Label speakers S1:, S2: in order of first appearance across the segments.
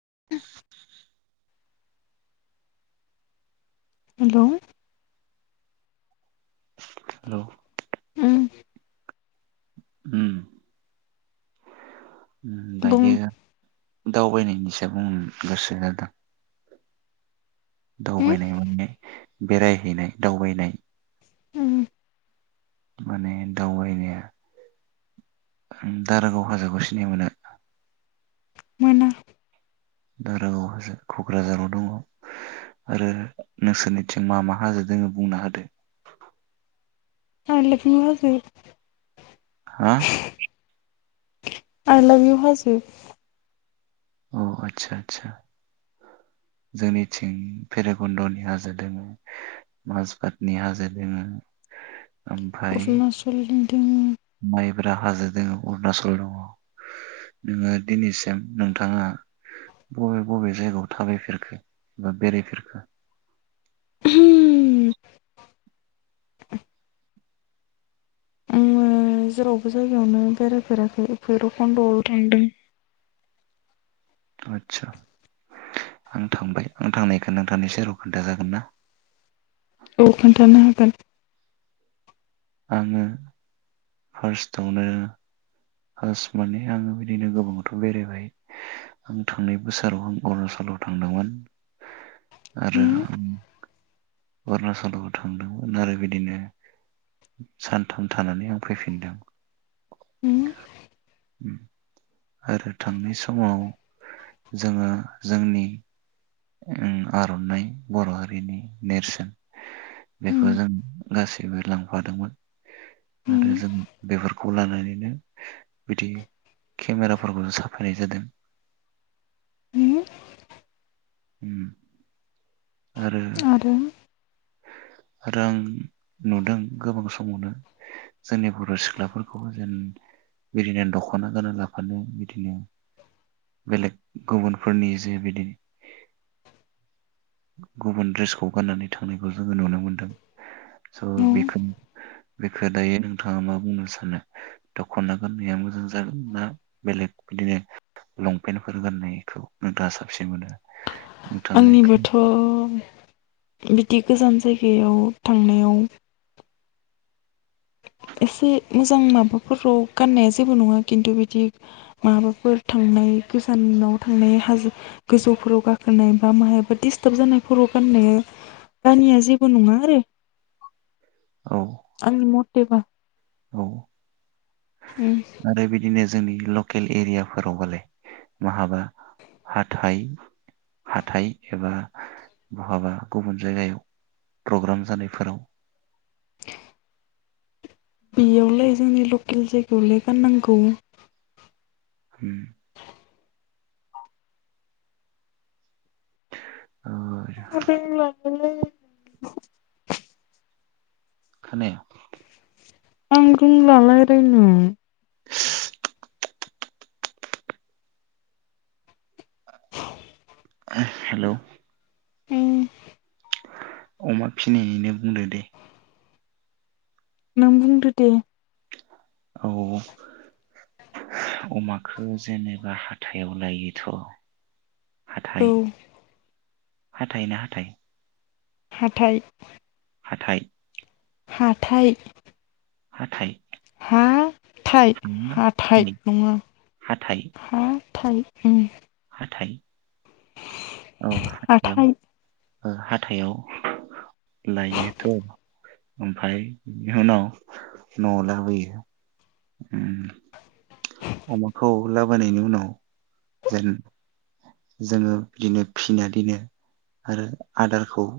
S1: [inaudible]
S2: Hello
S1: hello
S2: उम
S1: उम
S2: बुं
S1: दायो दावबायनि हिसाब गोसोजादों
S2: हो
S1: दावबायनाय मोन ने बेरायहैनाय दावबायनाय
S2: उम
S1: माने दावबायनाया दारागाव हाजोखौ सिनायो मोनना
S2: मोनना
S1: दारागाव हाजो कक्राझाराव दङ आरो नोंसोरनिथिं मा मा हाजो दोङो बुंना होदो
S2: आ लोखनो हाजो
S1: हा
S2: आइ लाब इउ हाजो
S1: अ आदसा आदसा जोंनिथिं फेरागन्दनि हाजो दोङो माजबातनि हाजो दोङो ओमफ्राय
S2: अरुनाचलनि दोङो
S1: माइब्रा हाजो दोङ अरुणाचल दङ नोङो दिनैसिम नोंथाङा बबे बबे जायगायाव थाबायफेरखो बा बेरायफेरखो
S2: [unintelligible] आङो जेरावबो जायगायावनो बेरायफेराखै बैरखन्दयावल थांदों
S1: आदसा आं थांबाय आं थांनायखो नोंथांनि सेराव खोनथा जागोन ना
S2: औ खोन्थानो हागोन
S1: आङो फार्स्टआवनो फार्स्ट माने आङो बिदिनो गोबाङावथ बेरायबाय आं थांनाय बोसोराव आं अरुणाचलाव थांदोंमोन आरो
S2: उम
S1: अरुणचलाव थांदोंमोन आरो बिदिनो सानथाम थानानै आं फैफिनदों
S2: उ
S1: [unintelligible] आरो थांनाय समाव जोङो जोंनि आरनाइ बर हारिनि नेरसोन
S2: उम
S1: बेखौ जों गासैबो लांफादोंमोन
S2: उम
S1: आरो जों बेफोरखौ लानानैनो बिदि केमेराफोरखौ जों साफायनाय जादों
S2: उम
S1: उम आरो आरो आं नुदों गोबां समावनो जोंनि बर' सिख्लाफोरखौबो जेन बिदिनो दखना गाना लाफानो बिदिनो बेलेग गुबुनफोरनि जे बिदि गुबुन ड्रेसखौ गाननानै थांनायखौ जोङो नुनो मोनदों स
S2: औ
S1: बेखोन बेखौ दायो नोंथाङा मा बुंनो सानो दखना गाननाया मोजां जागोन ना बेलेग बिदिनो लंपेन्टफोर गान्नायखौ नोंथाङा साबसिन मोनो नोंथाङा
S2: आंनिबाथ बिदि गोजान जायगायाव थांनायाव एसे मोजां माबाफोराव गाननाया जेबो नङा खिन्थु बिदि माबाफोर थांनाय गोजानाव थांनाय हाजो गोजौफोराव गाखोनाय बा मायाबा डिस्टार्ब जानायफोराव गाननाया गानिया जेबो नङा आरो
S1: औ
S2: आंनि मटे बा
S1: औ आरो बिदिनो जोंनि लकेल एरियाफोरावबालाय बहाबा हाथाइ हाथाइ एबा बहाबा गुबुन जायगायाव प्रग्राम जानायफोराव
S2: बेयावलाय जोंनि लकेल जायगायावलाय गाननांगौ
S1: होम ओ
S2: [inaudible] [inaudible]
S1: खोनाया
S2: आं रोंला रायलायनो
S1: हेलौ
S2: उम
S1: अमा फिनायनिनो बुंदो दे
S2: नों बुंदो दे
S1: औ अमाखौ जेनेबा हाथायाव लायोथ'
S2: औ
S1: हाथाय हाथाय ना हाथाइ
S2: हाथाय
S1: हाथाय
S2: हाथाय
S1: हाथाय
S2: थाइ हाथाय नङा
S1: हाथाइ
S2: हा थाय उम
S1: हाथाय औ यं
S2: हाथाइ
S1: हाथायाव लायोथ' ओमफ्राय बिनि उनाव नआव लाबोयो उमअमाखौ लाबोनायनि उनाव जेन जोङो बिदिनो फिनानै दिनो आरो आदारखौ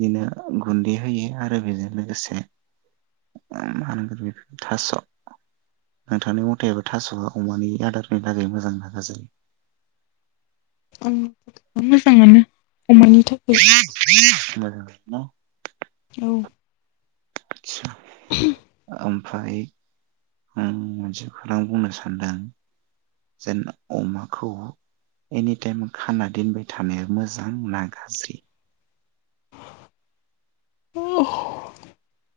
S1: बिदिनो गुन्दै होयो आरो बेजों लोगोसे मा होनगोन बेफोर थास नोंथांनि मथेबा थास अमानि आदारनि लागै मोजां ना गाज्रि?
S2: ओं मोजाङानो
S1: मोजां ना
S2: औ
S1: आटस्च
S2: [inaudible]
S1: ओमफ्राय आं मोनसे खौरां बुंनो सानदों जेन अमाखौ एनिटाइम खाना दोनबाय थानाया मोजां ना गाज्रि?
S2: [inaudible]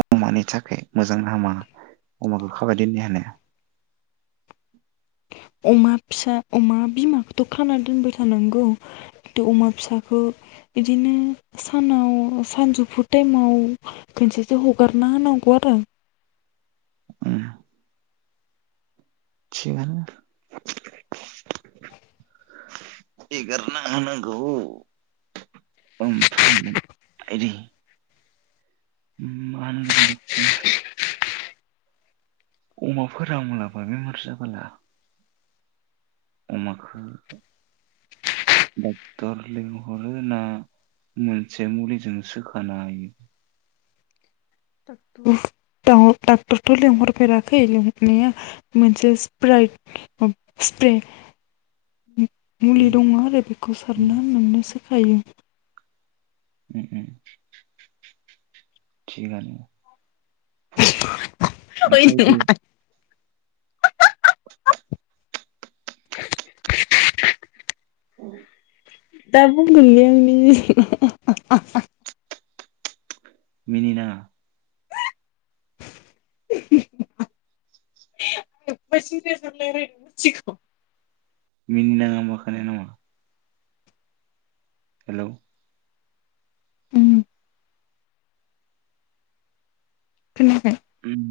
S1: अमानि थाखाय मोजां नामा अमाखौ खाबाय दिननायानो
S2: अमा फिसा अमा बिमाखौथ' खाना दोनबाय थानांगौ अमा फिसाखौ बिदिनो सानाव सानजौफु टाइमाव खनसेसो हगारना होनांगौ आरो
S1: उम थिगानो एगारना होनांगौ ओमफ्राय आइदै मा होनगोन बेखौ अमाफोरा मालाबा बेमार जाबाला अमाखौ डक्टर लिंहरो ना मोनसे मुलिजों सोखानो हायो
S2: डाक्टारथ डाक्टारथ'लेंहरफेराखै लिंहरनाया मोनसे स्फ्रायड स्फ्रे मुलि
S1: उम
S2: दङ आरो बेखौ
S1: उम
S2: सारना [unintelligible] थायो
S1: ओम ओम थिगानो ओमफ्राय बे
S2: [unintelligible] [unintelligible] दा बुंगोन बे आं [unintelligible]
S1: मिनि नांआ
S2: [unintelligible]
S1: मिनिनाङा होमबा खोनाया नामा? हेलौ
S2: ओम खोनायाखै?
S1: उम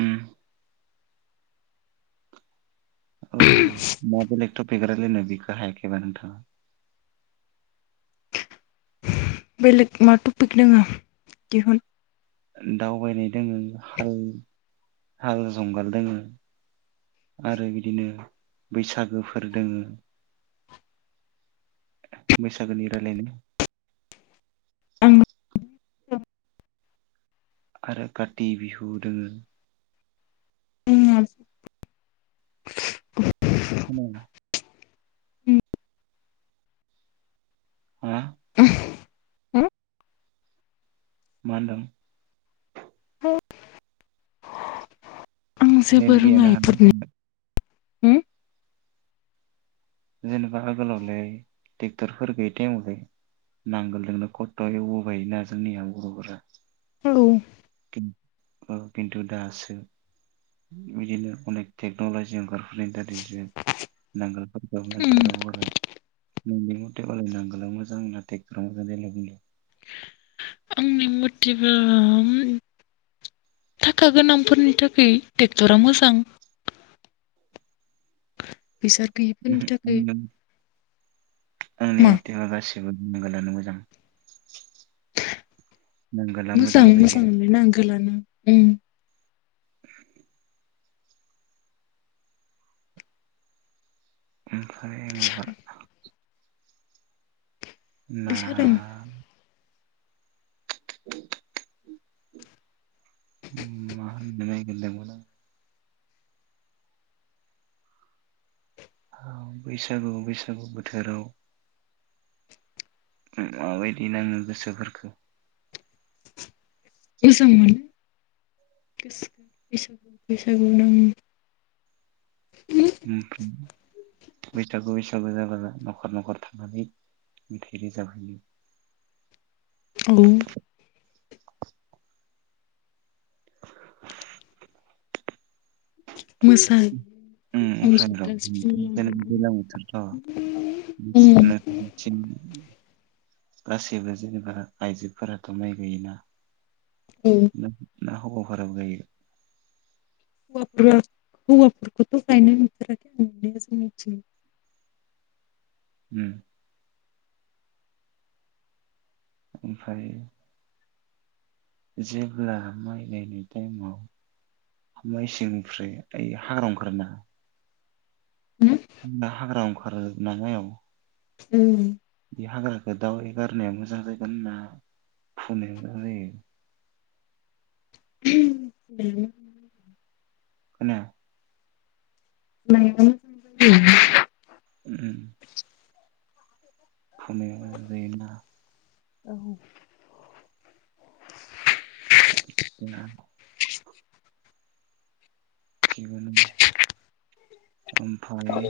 S1: ओम अ होमबा बेलेग थ बिग्रालायनो बिखौ हायाखैबा नोंथाङा
S2: बेलेग मा टपिक दोङो दिहुन
S1: दाउबायनाय दङो हा हाल जुंगाल दोङो आरो बिदिनो बैसागोफोर दोङो बैसागोनि रायलायनाय
S2: आं
S1: आरो खाथि बिहु दोङो
S2: [unintelligible]
S1: [unintelligible]
S2: उम
S1: हा
S2: [unintelligible] हो
S1: मा होन्दों?
S2: [inaudible]
S1: नेट
S2: जेबो रोङा
S1: गैया
S2: इफोरनि
S1: [unintelligible] जेनेबा आगोलावलाय ट्रेक्टरफोर गैयै टाइमलाय नांगोलजोंनो खस्थ एवबोबायोना जोंनिया बरफोरा
S2: औ
S1: ओ खिन्थु दासो बिदिनो अनेक टेक्नलजि ओंखारफुनाय [unintelligible] नांगोलफोर औ मानसिफोरा हरबाय नोंनि मथेबालाय नांगोला मोजां ना ट्रेक्टरा मोजां जायो बुंलाय
S2: आंनि मतेबा ओम थाखा गोनांफोरनि थाखाय ट्रेक्टरा मोजां। फैसा गैयिफोरनि
S1: ओहो
S2: थाखाय
S1: नों आंनि
S2: मा
S1: मथेबो गासिबो नांगोलानो मोजां नांगोला
S2: मोजां
S1: जायो
S2: मोजां मोनलाय नांगोन गोलानो ओम
S1: आमफ्राय माबा
S2: सादों बे
S1: मा
S2: सादों
S1: [unintelligible] मा होननो नायगिरदोंमोन? बैसागु बैसागु बोथोराव माबायदि नाङो गोसोफोरखौ?
S2: मोजां मोनो गोसोखो बैसागु बैसागु नाङो
S1: बैसागु बैसागु जाबा नखर नखर थांनानै मेथाइ रोजाबहोयो
S2: औ [inaudible] मोसाहोयो
S1: उम
S2: खाम
S1: ओमफ्राय र'
S2: जथा सिफुं
S1: जेनेबा
S2: लानानै
S1: दैज्लां बोथोरथ'
S2: उम
S1: नोंसोरनिथिं गासैबो जेनेबा आइजोफोराथ माइ गायोना
S2: औ
S1: [unintelligible] ना हौवाफोराबो गायो?
S2: हौवाफोरा हौवाफोरखौथ गायनाय नुफेराखै आं नुनाया जोंनिथिं।
S1: उम ओमफ्राय जेब्ला माइ गायनाय टाइमाव माइसेंनिफ्राय ओइ [unintelligible] ओंखारोना ना हाग्रा ओंखारो नालाय औ
S2: उम
S1: बे हाग्राखौ [unintelligible] मोजां जागोन ना फुनाया मोजां जायो?
S2: [inaudible]
S1: खोनाया
S2: [inaudible]
S1: उम उम फुनाया मोजां जायोना [unintelligible] थिगानो ओमफाय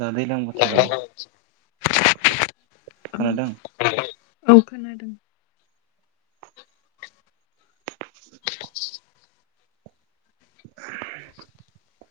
S1: दा दैलां बोथोराव खोनादों?
S2: औ खोनादों।
S1: [unintelligible] [unintelligible]